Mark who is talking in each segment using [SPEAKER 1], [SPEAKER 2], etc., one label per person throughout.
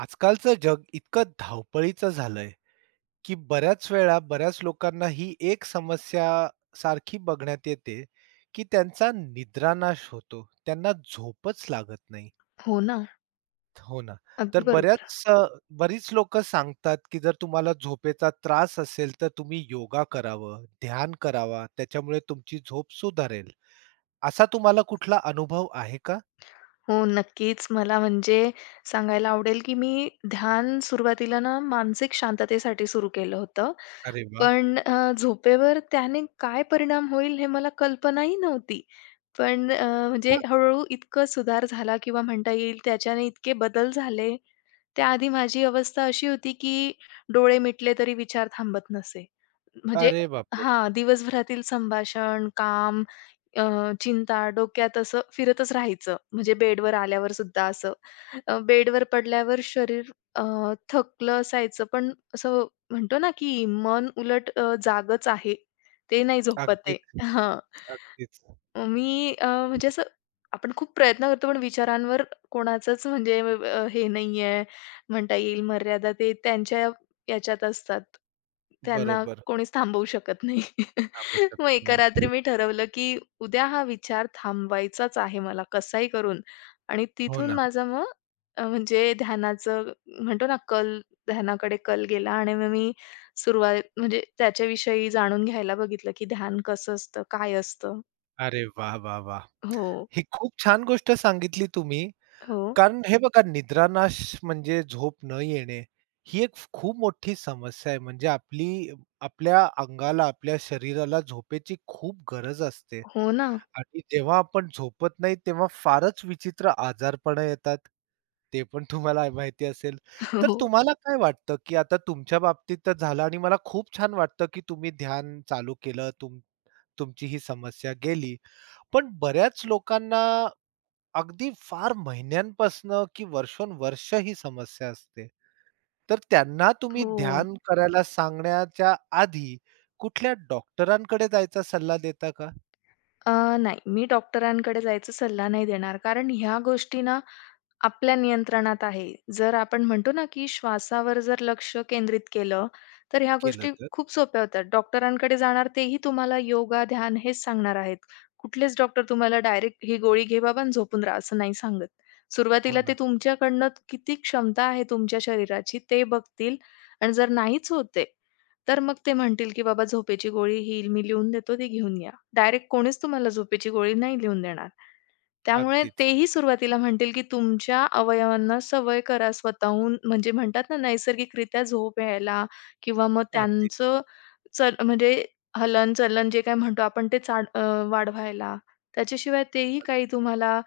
[SPEAKER 1] आजकालचं जग इतकं धावपळीचं झालंय, की बऱ्याच वेळा बऱ्याच लोकांना ही एक समस्या सारखी बघण्यात येते, की त्यांचा निद्रानाश होतो. त्यांना झोपच लागत नाही.
[SPEAKER 2] हो ना,
[SPEAKER 1] हो ना.
[SPEAKER 2] अगदी
[SPEAKER 1] तर
[SPEAKER 2] बरोबर.
[SPEAKER 1] बऱ्याच बरीच लोकं सांगतात, की जर तुम्हाला झोपेचा त्रास असेल, तर तुम्ही योगा करावं, ध्यान करावा, त्याच्यामुळे तुमची झोप सुधारेल. असा तुम्हाला कुठला अनुभव आहे का?
[SPEAKER 2] हो, नक्कीच. मला म्हणजे सांगायला आवडेल, की मी ध्यान सुरुवातीला ना मानसिक शांततेसाठी सुरू केलं होतं.
[SPEAKER 1] अरे वाह!
[SPEAKER 2] पण झोपेवर त्याने काय परिणाम होईल हे मला कल्पनाही नव्हती. पण म्हणजे हळू-हळू इतकं सुधार झाला किंवा म्हणता येईल त्याच्याने इतके बदल झाले. त्याआधी माझी अवस्था अशी होती, की डोळे मिटले तरी विचार थांबत नसे. म्हणजे
[SPEAKER 1] अरे बापरे!
[SPEAKER 2] हां, दिवसभरातील संभाषण, काम, अ, चिंता डोक्यात असं फिरतच राहायचं. म्हणजे बेडवर आल्यावर सुद्धा असं. बेडवर पडल्यावर शरीर अ, थकलं असायचं, पण असं म्हणतो ना, की मन उलट जागंच आहे. ते नाही झोपत आहे.
[SPEAKER 1] अगदीच,
[SPEAKER 2] हां.
[SPEAKER 1] अगदीच.
[SPEAKER 2] मी म्हणजे असं आपण खूप प्रयत्न करतो, पण विचारांवर कोणाचंच म्हणजे हे नाहीये म्हणता येईल मर्यादा. ते त्यांच्या याच्यात असतात. त्यांना
[SPEAKER 1] बरोबर.
[SPEAKER 2] कोणीच थांबवू शकत नाही.
[SPEAKER 1] थांबू
[SPEAKER 2] मग
[SPEAKER 1] शकत
[SPEAKER 2] एका रात्री
[SPEAKER 1] नाही.
[SPEAKER 2] मी ठरवलं, की उद्या हा विचार थांबवायचाच आहे मला कसाही करून. आणि
[SPEAKER 1] हो
[SPEAKER 2] तिथून
[SPEAKER 1] ना.
[SPEAKER 2] माझा मग म्हणजे ध्यानाचं म्हणतो ना कल, ध्यानाकडे कल गेला आणि मग मी सुरुवात म्हणजे त्याच्याविषयी जाणून घ्यायला बघितलं, की ध्यान कसं असतं? काय असतं?
[SPEAKER 1] अरे वाह, वाह, वाह!
[SPEAKER 2] हो,
[SPEAKER 1] ही खूप छान गोष्ट सांगितली तुम्ही.
[SPEAKER 2] हो.
[SPEAKER 1] कारण हे बघा निद्रानाश म्हणजे झोप न येणे, ही एक खूप मोठी समस्या आहे. म्हणजे आपली आपल्या अंगाला, आपल्या शरीराला झोपेची खूप गरज असते
[SPEAKER 2] हो ना.
[SPEAKER 1] आणि जेव्हा आपण झोपत नाही तेव्हा फारच विचित्र आजारपणं येतात. ते पण तुम्हाला माहिती असेल. तर
[SPEAKER 2] हो,
[SPEAKER 1] तुम्हाला काय वाटतं, की आता तुमच्या बाबतीत तर झालं आणि मला खूप छान वाटतं, की तुम्ही ध्यान चालू केलं. तुमची ही समस्या गेली. पण बऱ्याच लोकांना अगदी फार महिन्यांपासनं की वर्षोनवर्ष ही समस्या असते. तर त्यांना तुम्ही
[SPEAKER 2] हो.
[SPEAKER 1] ध्यान करायला सांगण्याच्या आधी कुठल्या डॉक्टरांकडे जायचा सल्ला देता का?
[SPEAKER 2] अ, नाही, मी डॉक्टरांकडे जायचा सल्ला नाही देणार. कारण ह्या गोष्टी ना आपल्या नियंत्रणात आहे. जर आपण म्हणतो ना, की श्वासावर जर लक्ष केंद्रित केलं, तर ह्या
[SPEAKER 1] केलं
[SPEAKER 2] गोष्टी
[SPEAKER 1] तर?
[SPEAKER 2] खूप सोप्या होतात. डॉक्टरांकडे जाणार तेही तुम्हाला योगा, ध्यान हेच सांगणार आहेत. कुठलेच डॉक्टर तुम्हाला डायरेक्ट ही गोळी घे बाबा आणि झोपून राहा असं नाही सांगत.
[SPEAKER 1] हो
[SPEAKER 2] सुरुवातीला ते
[SPEAKER 1] ना.
[SPEAKER 2] तुमच्याकडनं किती क्षमता आहे तुमच्या शरीराची ते बघतील आणि जर नाहीच होत तर मग ते म्हणतील, की "बाबा झोपेची गोळी ही मी लिहून देतो, ती घेऊन या." डायरेक्ट कोणीच तुम्हाला झोपेची गोळी नाही लिहून देणार. त्यामुळे
[SPEAKER 1] अगदीच,
[SPEAKER 2] तेही सुरुवातीला म्हणतील, की तुमच्या अवयवांना सवय करा स्वतःहून म्हणजे म्हणतात ना नैसर्गिकरित्या झोप यायला, किंवा मग
[SPEAKER 1] अगदीच.
[SPEAKER 2] त्यांचं चल म्हणजे हलन-चलन जे काय म्हणतो आपण ते चाड वाढवायला. त्याच्याशिवाय तेही काही तुम्हाला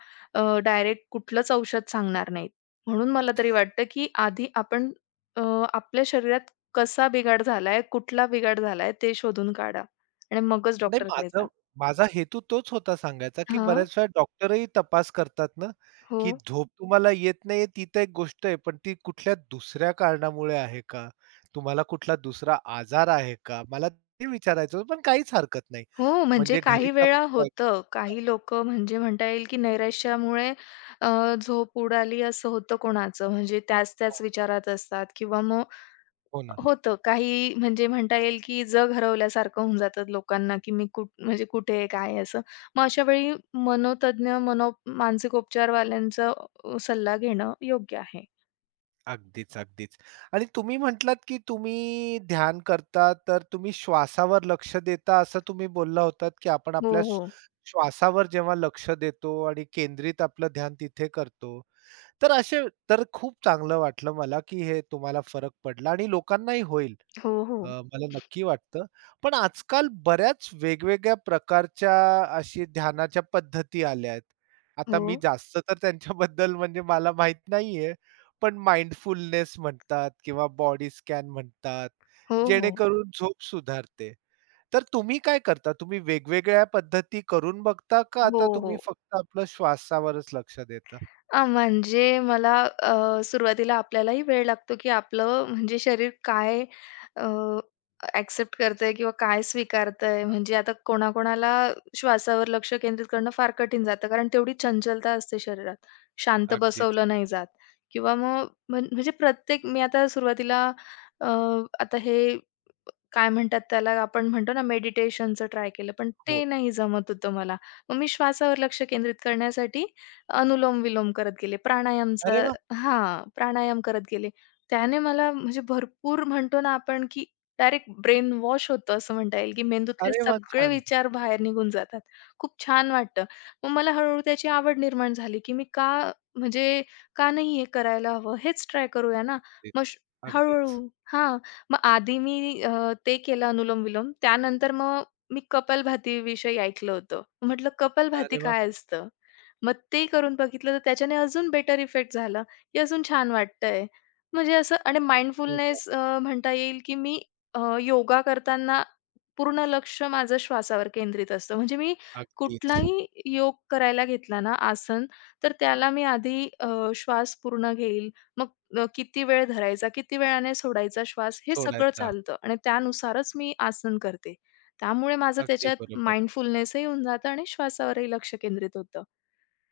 [SPEAKER 2] डायरेक्ट कुठलंच औषध सांगणार नाहीत. म्हणून मला तरी वाटतं, की आधी आपण अ, आपल्या शरीरात कसा बिघाड झालाय, कुठला बिघाड झालाय ते शोधून काढा आणि मगच
[SPEAKER 1] नाही
[SPEAKER 2] डॉक्टरकडे जा.
[SPEAKER 1] माझा हेतू तोच होता सांगायचा, की
[SPEAKER 2] हां.
[SPEAKER 1] बऱ्याच वेळा डॉक्टरही तपास करतात ना,
[SPEAKER 2] हो.
[SPEAKER 1] की झोप तुम्हाला येत नाहीये ती तर एक गोष्ट आहे, पण ती कुठल्या दुसऱ्या कारणामुळे आहे का? तुम्हाला कुठला दुसरा आजार आहे का? मला ते विचारायचं होतं, पण काहीच हरकत नाही.
[SPEAKER 2] हो, म्हणजे
[SPEAKER 1] म्हणजे
[SPEAKER 2] काही
[SPEAKER 1] घरीच
[SPEAKER 2] वेळा
[SPEAKER 1] आपण काय
[SPEAKER 2] होतं. काही लोकं म्हणजे म्हणता येईल, की नैराश्यामुळे अ, झोप उडाली असं होतं कोणाचं. म्हणजे त्याच-त्याच
[SPEAKER 1] हो,
[SPEAKER 2] विचारात असतात किंवा मग
[SPEAKER 1] हो ना.
[SPEAKER 2] होतं काही म्हणजे म्हणता येईल, की जग हरवल्यासारखं होऊन जातात लोकांना, की मी कुठ म्हणजे कुठे आहे, काय आहे असं. मग अशा वेळी मनोतज्ञ, मनो मानसिक उपचारवाल्यांचा सल्ला घेणं योग्य आहे.
[SPEAKER 1] अगदीच, अगदीच. आणि तुम्ही म्हटलात, की तुम्ही ध्यान करता, तर तुम्ही श्वासावर लक्ष देता असं तुम्ही बोलला होतात, की आपण
[SPEAKER 2] हो,
[SPEAKER 1] आपल्या
[SPEAKER 2] हो.
[SPEAKER 1] श्वासावर जेव्हा लक्ष देतो आणि केंद्रित आपलं ध्यान तिथे करतो. तर असे तर खूप चांगलं वाटलं मला, की हे तुम्हाला फरक पडला आणि लोकांनाही होईल.
[SPEAKER 2] हो, हो.
[SPEAKER 1] मला नक्की वाटतं. पण आजकाल बऱ्याच वेगवेगळ्या प्रकारच्या अशी ध्यानाच्या पद्धती आल्या आहेत. आता
[SPEAKER 2] हो.
[SPEAKER 1] मी जास्त तर त्यांच्याबद्दल म्हणजे मला माहीत नाहीये. पण माइंडफुलनेस म्हणतात किंवा बॉडी स्कॅन म्हणतात,
[SPEAKER 2] हो, हो.
[SPEAKER 1] जेणेकरून झोप सुधारते. तर तुम्ही काय करता? तुम्ही वेगवेगळ्या पद्धती करून बघता का
[SPEAKER 2] हो,
[SPEAKER 1] आता
[SPEAKER 2] हो.
[SPEAKER 1] तुम्ही फक्त आपलं श्वासावरच लक्ष देता?
[SPEAKER 2] म्हणजे मला सुरुवातीला आपल्यालाही वेळ लागतो, की आपलं म्हणजे शरीर काय अ, ॲक्सेप्ट करतंय किंवा काय स्वीकारतंय. म्हणजे आता कोणाकोणाला श्वासावर लक्ष केंद्रित करणं फार कठीण जातं, कारण तेवढी चंचलता असते शरीरात. शांत
[SPEAKER 1] अगदीच.
[SPEAKER 2] बसवलं नाही जात किंवा मग म्हण म्हणजे प्रत्येक मी आता सुरुवातीला अ, आता हे काय म्हणतात त्याला आपण म्हणतो ना मेडिटेशनचं ट्राय केलं, पण ते
[SPEAKER 1] हो.
[SPEAKER 2] नाही जमत होतं मला. मग मी श्वासावर लक्ष केंद्रित करण्यासाठी अनुलोम-विलोम करत गेले. प्राणायामचा,
[SPEAKER 1] अरे वाह!
[SPEAKER 2] हां, प्राणायाम करत गेले. त्याने मला म्हणजे भरपूर म्हणतो ना आपण, की डायरेक्ट ब्रेन वॉश होतं असं म्हणता येईल, की मेंदूतले
[SPEAKER 1] अरे वाह!
[SPEAKER 2] सगळे
[SPEAKER 1] छान.
[SPEAKER 2] विचार बाहेर निघून जातात. खूप छान वाटतं. मग मला हळूहळू त्याची आवड निर्माण झाली, की मी का म्हणजे का नाही हे करायला हवं? हेच ट्राय करूया ना.
[SPEAKER 1] अगदीच.
[SPEAKER 2] मग श
[SPEAKER 1] अगदीच.
[SPEAKER 2] हळूहळू हां, मग आधी मी ते केलं अनुलोम-विलोम. त्यानंतर मग मी कपालभातीविषयी ऐकलं होतं. म्हटलं कपालभाती
[SPEAKER 1] अरे वाह!
[SPEAKER 2] काय असतं? मग ते करून बघितलं तर त्याच्याने अजून बेटर इफेक्ट झाला, की अजून छान वाटतंय. म्हणजे असं, आणि
[SPEAKER 1] अरे वाह!
[SPEAKER 2] माइंडफुलनेस म्हणता येईल, की मी योगा करताना पूर्ण लक्ष माझं श्वासावर केंद्रित असतं. म्हणजे मी
[SPEAKER 1] अगदीच.
[SPEAKER 2] कुठलाही योग करायला घेतला ना आसन, तर त्याला मी आधी श्वास पूर्ण घेईल. मग किती वेळ धरायचा, किती वेळाने सोडायचा श्वास हे सगळं
[SPEAKER 1] सोडायचा.
[SPEAKER 2] चालतं आणि त्यानुसारच मी आसन करते. त्यामुळे माझं
[SPEAKER 1] अगदी
[SPEAKER 2] त्याच्यात
[SPEAKER 1] बरोबर.
[SPEAKER 2] माइंडफुलनेसही होऊन जातं आणि श्वासावरही लक्ष केंद्रित होतं.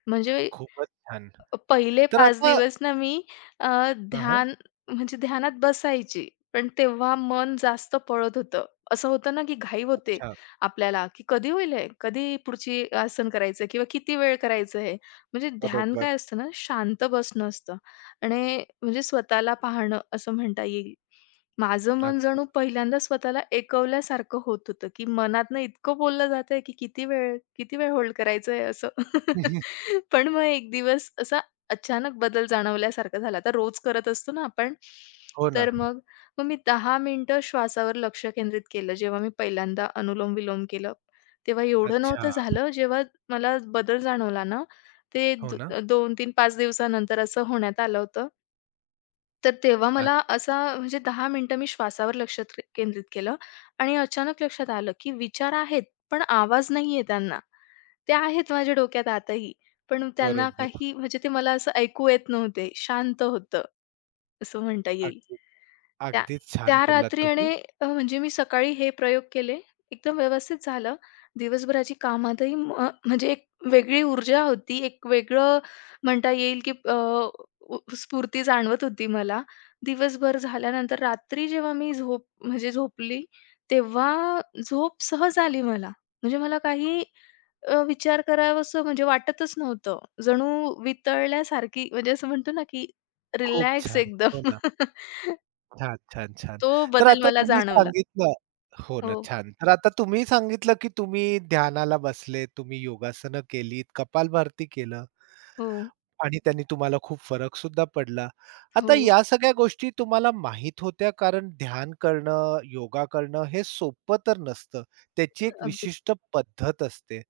[SPEAKER 2] म्हणजे
[SPEAKER 1] खूपच छान.
[SPEAKER 2] पहिले
[SPEAKER 1] तर
[SPEAKER 2] 5
[SPEAKER 1] आता
[SPEAKER 2] दिवस ना मी
[SPEAKER 1] हां, हां.
[SPEAKER 2] ध्यान म्हणजे ध्यानात बसायची. पण तेव्हा मन जास्त पळत होतं. असं होतं ना, की घाई होते
[SPEAKER 1] अच्छा.
[SPEAKER 2] आपल्याला, की कधी होईल हे? कधी पुढची आसन करायचं किंवा किती वेळ करायचं हे? म्हणजे ध्यान
[SPEAKER 1] बरोबर.
[SPEAKER 2] काय असतं ना, शांत बसणं असतं आणि म्हणजे स्वतःला पाहणं असं म्हणता येईल. माझं मन
[SPEAKER 1] अगदी.
[SPEAKER 2] जणू पहिल्यांदा स्वतःला एकवल्यासारखं होत होतं, की मनातनं इतकं बोललं जातंय, की किती वेळ, किती वेळ होल्ड करायचंय असं. पण मग एक दिवस असं अचानक बदल जाणवल्यासारखा झाला. आता रोज करत असतो ना आपण,
[SPEAKER 1] हो ना.
[SPEAKER 2] तर मग मग मी 10 मिनिटं श्वासावर लक्ष केंद्रित केलं. जेव्हा मी पहिल्यांदा अनुलोम-विलोम केलं, तेव्हा एवढं
[SPEAKER 1] अच्छा.
[SPEAKER 2] नव्हतं झालं. जेव्हा मला बदल जाणवला ना, ते
[SPEAKER 1] हो
[SPEAKER 2] द
[SPEAKER 1] ना.
[SPEAKER 2] 2, 3, 5 दिवसानंतर असं होण्यात आलं होतं. तर तेव्हा
[SPEAKER 1] अ,
[SPEAKER 2] मला असा म्हणजे दहा मिनिटं मी श्वासावर लक्ष त्रे केंद्रित केलं आणि अचानक लक्षात आलं, की विचार आहेत, पण आवाज नाहीये त्यांना. ते आहेत माझ्या डोक्यात आताही, पण त्यांना
[SPEAKER 1] बरोबर.
[SPEAKER 2] काही म्हणजे ते मला असं ऐकू येत नव्हते. शांत होतं, असं म्हणता येईल.
[SPEAKER 1] अगदी,
[SPEAKER 2] त्या
[SPEAKER 1] अगदीच छान
[SPEAKER 2] त्या
[SPEAKER 1] बोललात
[SPEAKER 2] रात्री
[SPEAKER 1] तुम्ही.
[SPEAKER 2] आणि म्हणजे मी सकाळी हे प्रयोग केले. एकदम व्यवस्थित झालं. दिवसभराची कामातही म म्हणजे एक वेगळी ऊर्जा होती, एक वेगळं म्हणता येईल की उ स्फूर्ती जाणवत होती मला. दिवसभर झाल्यानंतर रात्री जेव्हा मी झोप म्हणजे झोपली, तेव्हा झोप सहज आली मला. म्हणजे मला काही विचार करावासं म्हणजे वाटतच नव्हतं. जणू वितळल्यासारखी म्हणजे असं म्हणतो ना की
[SPEAKER 1] खूप
[SPEAKER 2] रिलॅक्स
[SPEAKER 1] छान.
[SPEAKER 2] एकदम.
[SPEAKER 1] हो ना. छान, छान, छान.
[SPEAKER 2] तो
[SPEAKER 1] तर
[SPEAKER 2] बदल
[SPEAKER 1] आता
[SPEAKER 2] मला
[SPEAKER 1] तुम्ही
[SPEAKER 2] जाणवला.
[SPEAKER 1] सांगितलं हो ना,
[SPEAKER 2] हो,
[SPEAKER 1] छान. तर आता तुम्ही सांगितलं, की तुम्ही ध्यानाला बसले, तुम्ही योगासनं केलीत, कपालभाती केलं.
[SPEAKER 2] हो,
[SPEAKER 1] आणि त्यांनी तुम्हाला खूप फरक सुद्धा पडला.
[SPEAKER 2] हो.
[SPEAKER 1] आता या सगळ्या गोष्टी तुम्हाला माहीत होत्या कारण ध्यान करणं, योगा करणं हे सोपं तर नसतं. त्याची एक
[SPEAKER 2] अगदी.
[SPEAKER 1] विशिष्ट पद्धत असते.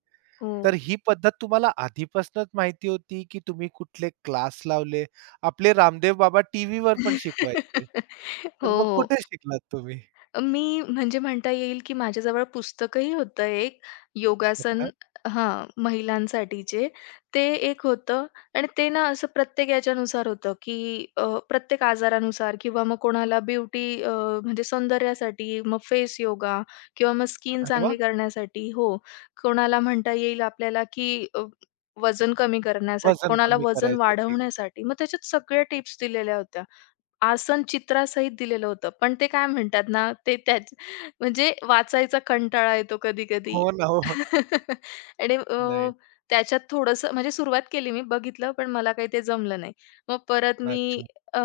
[SPEAKER 2] हो.
[SPEAKER 1] तर ही पद्धत तुम्हाला आधीपासूनच माहिती होती, की तुम्ही कुठले क्लास लावले? आपले रामदेव बाबा टीव्हीवर पण शिकवायचे.
[SPEAKER 2] हो,
[SPEAKER 1] तर मग
[SPEAKER 2] हो.
[SPEAKER 1] कुठे शिकलात तुम्ही?
[SPEAKER 2] मी म्हणजे म्हणता येईल, की माझ्याजवळ पुस्तकही होतं एक योगासन,
[SPEAKER 1] अच्छा.
[SPEAKER 2] हां, महिलांसाठीचे. ते एक होतं आणि ते ना असं प्रत्येक याच्यानुसार होतं, की प्रत्येक आजारानुसार किंवा मग कोणाला ब्युटी म्हणजे सौंदर्यासाठी, मग फेस योगा किंवा मग स्किन
[SPEAKER 1] अरे वाह!
[SPEAKER 2] चांगली करण्यासाठी हो. कोणाला म्हणता येईल आपल्याला, की वजन कमी करण्यासाठी,
[SPEAKER 1] वजन
[SPEAKER 2] कोणाला
[SPEAKER 1] कमी
[SPEAKER 2] वजन
[SPEAKER 1] करायसाठी.
[SPEAKER 2] वाढवण्यासाठी. मग त्याच्यात सगळ्या टिप्स दिलेल्या होत्या. आसन चित्रासहित दिलेलं होतं. पण ते काय म्हणतात ना, ते त्याच म्हणजे वाचायचा कंटाळा येतो कधी-कधी.
[SPEAKER 1] हो ना, हो.
[SPEAKER 2] आणि
[SPEAKER 1] नाही.
[SPEAKER 2] त्याच्यात थोडंसं म्हणजे सुरुवात केली मी, बघितलं पण मला काही ते जमलं नाही. मग परत मी
[SPEAKER 1] अच्छा.
[SPEAKER 2] अ,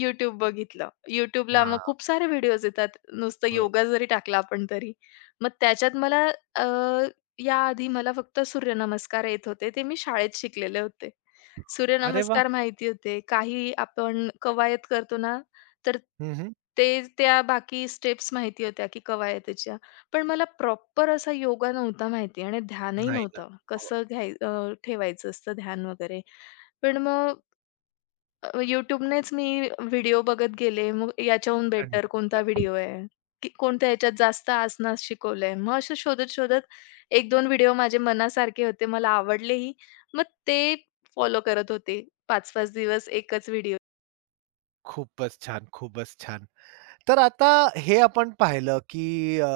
[SPEAKER 2] YouTube बघितलं. YouTubeला मग
[SPEAKER 1] हां.
[SPEAKER 2] खूप सारे व्हिडिओज येतात. नुसतं
[SPEAKER 1] हो.
[SPEAKER 2] योगा जरी टाकला आपण तरी. मग त्याच्यात मला अ, याआधी मला फक्त सूर्यनमस्कार येत होते. ते मी शाळेत शिकलेले होते.
[SPEAKER 1] अरे वाह!
[SPEAKER 2] सूर्यनमस्कार माहिती होते. काही आपण कवायत करतो ना, तर
[SPEAKER 1] हं, हं.
[SPEAKER 2] ते त्या बाकी स्टेप्स माहिती होत्या की कवायतीच्या. पण मला प्रॉपर असा योगा नव्हता माहिती आणि ध्यानही
[SPEAKER 1] नाही ना.
[SPEAKER 2] नव्हतं.
[SPEAKER 1] हो.
[SPEAKER 2] कसं घ्याय ठेवायचं असतं ध्यान वगैरे. पण मग YouTubeनेच मी व्हिडिओ बघत गेले. मग याच्याहून
[SPEAKER 1] आणि
[SPEAKER 2] बेटर कोणता
[SPEAKER 1] शिकलात.
[SPEAKER 2] व्हिडिओ आहे? की कोणत्या ह्याच्यात जास्त आसनास शिकवलंय? मग असं शोधत-शोधत एक दोन व्हिडिओ माझे मनासारखे होते. मला आवडलेही. मग ते फॉलो करत होते. पाच पाच दिवस एकच व्हिडिओ.
[SPEAKER 1] खूपच छान, खूपच छान. तर आता हे आपण पाहिलं, की अ,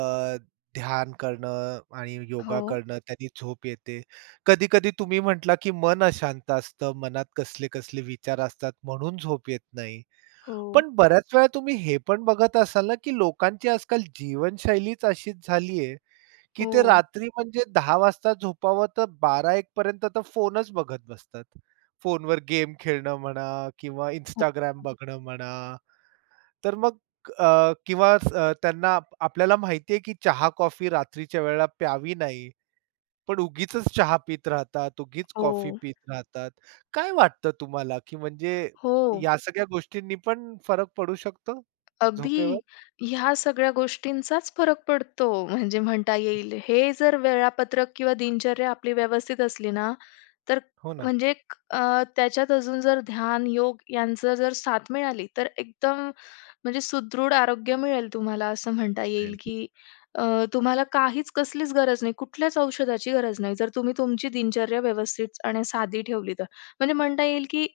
[SPEAKER 1] ध्यान करणं आणि योगा
[SPEAKER 2] हो,
[SPEAKER 1] करणं त्यांनी झोप येते. कधी-कधी तुम्ही म्हटला, की मन अशांत असतं, मनात कसले-कसले विचार असतात म्हणून झोप येत नाही.
[SPEAKER 2] हो,
[SPEAKER 1] पण बऱ्याच वेळा तुम्ही हे पण बघत असाल ना, की लोकांची आजकाल जीवनशैलीच अशीच झाली की ते
[SPEAKER 2] हो,
[SPEAKER 1] रात्री म्हणजे 10 वाजता झोपावं तर 12-1 पर्यंत तर फोनच बघत बसतात. फोनवर गेम खेळणं म्हणा किंवा
[SPEAKER 2] हो,
[SPEAKER 1] इंस्टाग्राम बघणं म्हणा. तर मग अ, किंवा स- अ, त्यांना आपल्याला माहिती आहे की चहा-कॉफी रात्रीच्या वेळेला प्यावी नाही. पण उगीचच चहा पीत राहतात, उगीच कॉफी
[SPEAKER 2] हो,
[SPEAKER 1] पीत राहतात. काय वाटतं तुम्हाला की म्हणजे
[SPEAKER 2] हो.
[SPEAKER 1] या सगळ्या गोष्टींनी पण फरक पडू शकतो झोपेवर?
[SPEAKER 2] अगदी. ह्या सगळ्या गोष्टींचाच फरक पडतो म्हणजे म्हणता येईल. हे जर वेळापत्रक किंवा दिनचर्या आपली व्यवस्थित असली ना, तर
[SPEAKER 1] हो ना.
[SPEAKER 2] म्हणजे अ, त्याच्यात अजून जर ध्यान, योग यांचं जर साथ मिळाली, तर एकदम म्हणजे सुदृढ आरोग्य मिळेल तुम्हाला असं म्हणता येईल,
[SPEAKER 1] पडेल.
[SPEAKER 2] की अ, तुम्हाला काहीच कसलीच गरज नाही, कुठल्याच औषधाची गरज नाही. जर तुम्ही तुमची दिनचर्या व्यवस्थित आणि साधी ठेवली तर. म्हणजे म्हणता येईल, की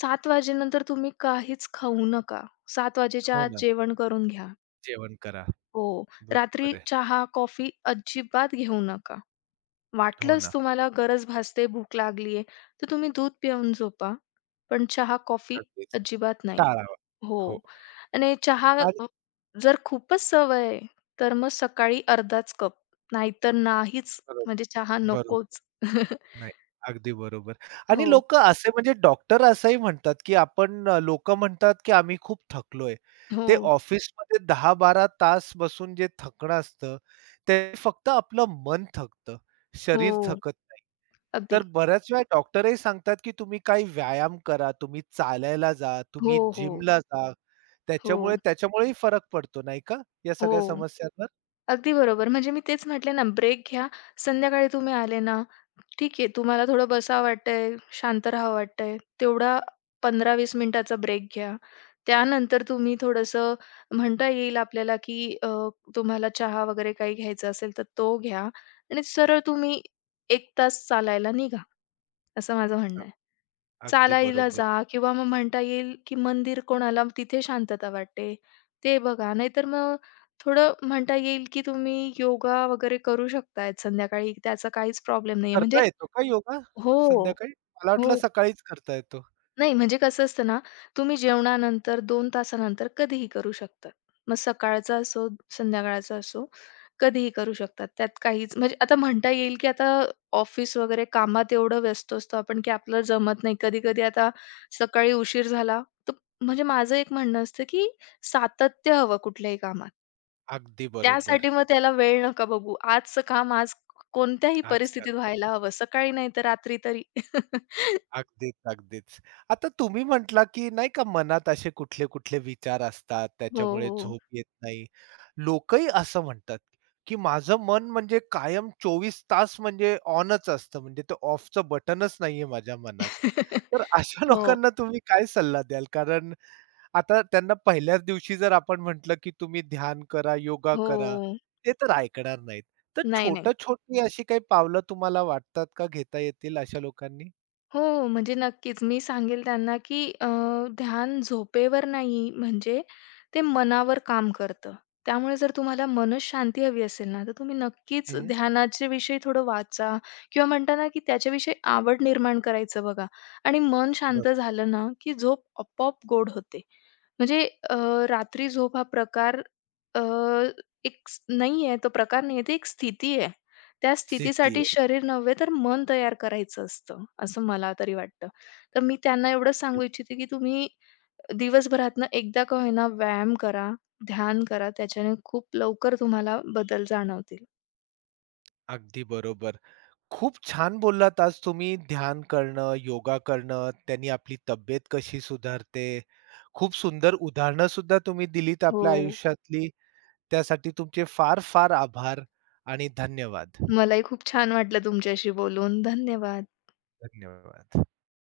[SPEAKER 2] 7:00 वाजेनंतर तुम्ही काहीच खाऊ नका. 7:00 वाजेच्या
[SPEAKER 1] हो
[SPEAKER 2] आत
[SPEAKER 1] ना.
[SPEAKER 2] जेवण करून घ्या.
[SPEAKER 1] जेवण करा.
[SPEAKER 2] हो. रात्री
[SPEAKER 1] बरोबर आहे.
[SPEAKER 2] चहा, कॉफी अजिबात घेऊ नका.
[SPEAKER 1] हो
[SPEAKER 2] वाटलंच
[SPEAKER 1] ना.
[SPEAKER 2] तुम्हाला गरज भासते, भूक लागली तर तुम्ही दूध पिऊन झोपा, पण चहा, कॉफी
[SPEAKER 1] अगदीच.
[SPEAKER 2] अजिबात नाही.
[SPEAKER 1] टाळावा.
[SPEAKER 2] हो.
[SPEAKER 1] हो.
[SPEAKER 2] आणि चहा
[SPEAKER 1] आणि
[SPEAKER 2] जर खूपच सवय आहे, तर मग सकाळी अर्धाच कप, नाहीतर नाहीच.
[SPEAKER 1] बरोबर,
[SPEAKER 2] म्हणजे चहा
[SPEAKER 1] बरोबर.
[SPEAKER 2] नकोच.
[SPEAKER 1] नाही, अगदी बरोबर. आणि
[SPEAKER 2] हो,
[SPEAKER 1] लोकं असे म्हणजे डॉक्टर असंही म्हणतात, की आपण लोकं म्हणतात, की आम्ही खूप थकलोय.
[SPEAKER 2] हो,
[SPEAKER 1] ते ऑफिसमध्ये 10-12 तास बसून जे थकणं असतं, ते फक्त आपलं मन थकतं, शरीर
[SPEAKER 2] हो.
[SPEAKER 1] थकत नाही.
[SPEAKER 2] अगदी.
[SPEAKER 1] तर बऱ्याच वेळा डॉक्टरही सांगतात, की तुम्ही काही व्यायाम करा, तुम्ही चालायला जा,
[SPEAKER 2] हो,
[SPEAKER 1] तुम्ही
[SPEAKER 2] हो,
[SPEAKER 1] जिमला जा.
[SPEAKER 2] हो,
[SPEAKER 1] त्याच्यामुळेही फरक पडतो नाही का, या सगळ्या
[SPEAKER 2] हो.
[SPEAKER 1] समस्यांवर?
[SPEAKER 2] अगदी बरोबर. म्हणजे मी तेच म्हटले ना, ब्रेक घ्या. संध्याकाळी तुम्ही आले ना, ठीक आहे, तुम्हाला थोडं बसावं वाटतंय, शांत राहावं वाटतंय, तेवढा 15-20 मिनिटाचा ब्रेक घ्या. त्यानंतर तुम्ही थोडंसं म्हणता येईल आपल्याला, की तुम्हाला चहा वगैरे काही घ्यायचा असेल, तर तो घ्या आणि सरळ तुम्ही 1 तास चालायला निघा, असं माझं
[SPEAKER 1] अ,
[SPEAKER 2] म्हणणं आहे.
[SPEAKER 1] अगदी
[SPEAKER 2] चालायला
[SPEAKER 1] बरोबर.
[SPEAKER 2] जा किंवा मग म्हणता येईल, की मंदिर कोणाला तिथे शांतता वाटते, ते बघा. नाहीतर मग थोडं म्हणता येईल, की तुम्ही योगा वगैरे करू शकतायत संध्याकाळी. त्याचा काहीच प्रॉब्लेम नाहीये. म्हणजे
[SPEAKER 1] करता येतो का योगा
[SPEAKER 2] हो,
[SPEAKER 1] संध्याकाळी? मला वाटलं
[SPEAKER 2] हो.
[SPEAKER 1] सकाळीच करता येतो.
[SPEAKER 2] नाही, म्हणजे कसं असतं ना, तुम्ही जेवणानंतर 2 तासानंतर कधीही करू शकता. मग सकाळचा असो, संध्याकाळचा असो, कधीही करू शकतात. त्यात काहीच म्हणजे आता म्हणता येईल, की आता ऑफिस वगैरे कामात एवढं व्यस्त असतो आपण, की आपल्याला जमत नाही. कधी-कधी आता सकाळी उशीर झाला, तर म्हणजे माझं एक म्हणणं असतं, की सातत्य हवं कुठल्याही कामात.
[SPEAKER 1] अगदी
[SPEAKER 2] त्यासाठी
[SPEAKER 1] बरोबर.
[SPEAKER 2] मग त्याला वेळ नका बघू. आजचं काम आज कोणत्याही
[SPEAKER 1] आजकाल
[SPEAKER 2] परिस्थितीत व्हायला हवं. सकाळी नाही तर रात्री तरी.
[SPEAKER 1] अगदीच, अगदीच. आता तुम्ही म्हटला, की नाही का मनात असे कुठले-कुठले विचार असतात,
[SPEAKER 2] हो,
[SPEAKER 1] त्याच्यामुळे
[SPEAKER 2] हो.
[SPEAKER 1] झोप येत नाही. लोकही असं म्हणतात, की माझं मन म्हणजे कायम 24 तास म्हणजे ऑनच असतं, म्हणजे ते ऑफचं बटनच नाहीये माझ्या मनात. तर अशा
[SPEAKER 2] हो,
[SPEAKER 1] लोकांना तुम्ही काय सल्ला द्याल? कारण आता त्यांना पहिल्याच दिवशी जर आपण म्हटलं, की तुम्ही ध्यान करा, योगा
[SPEAKER 2] हो.
[SPEAKER 1] करा, ते तर ऐकणार नाहीत. तर
[SPEAKER 2] नाही, नाही.
[SPEAKER 1] छोटी-छोटी अशी काही पावलं तुम्हाला वाटतात का घेता येतील अशा लोकांनी?
[SPEAKER 2] हो, म्हणजे नक्कीच मी सांगेल त्यांना, की ध्यान झोपेवर नाही, म्हणजे ते मनावर काम करतं. त्यामुळे जर तुम्हाला मनःशांती हवी असेल ना, तर तुम्ही नक्कीच
[SPEAKER 1] हं,
[SPEAKER 2] ध्यानाच्या विषयी थोडं वाचा किंवा म्हणता ना, की त्याच्याविषयी आवड निर्माण करायचं बघा आणि मन शांत
[SPEAKER 1] बरोबर.
[SPEAKER 2] झालं ना, की झोप आपोआप गोड होते. म्हणजे अ, रात्री झोप हा प्रकार अ, एक स नाहीये, तो प्रकार नाहीये, ती एक स्थिती आहे. त्या
[SPEAKER 1] स्थिती
[SPEAKER 2] स्थितीसाठी
[SPEAKER 1] आहे.
[SPEAKER 2] शरीर नव्हे तर मन तयार करायचं असतं, असं मला तरी वाटतं. तर मी त्यांना एवढंच
[SPEAKER 1] स्थिती.
[SPEAKER 2] सांगू इच्छिते, की तुम्ही दिवसभरातनं एकदा का होईना व्यायाम करा, ध्यान करा. त्याच्याने खूप लवकर तुम्हाला बदल जाणवतील.
[SPEAKER 1] अगदी बरोबर. खूप छान बोललात आज तुम्ही ध्यान करणं, योगा करणं, त्यांनी आपली तब्येत कशी सुधारते. खूप सुंदर उदाहरणं सुद्धा तुम्ही दिलीत आपल्या
[SPEAKER 2] हो.
[SPEAKER 1] आयुष्यातली. त्यासाठी तुमचे फार-फार आभार आणि धन्यवाद.
[SPEAKER 2] मलाही खूप छान वाटलं तुमच्याशी बोलून. धन्यवाद.
[SPEAKER 1] धन्यवाद.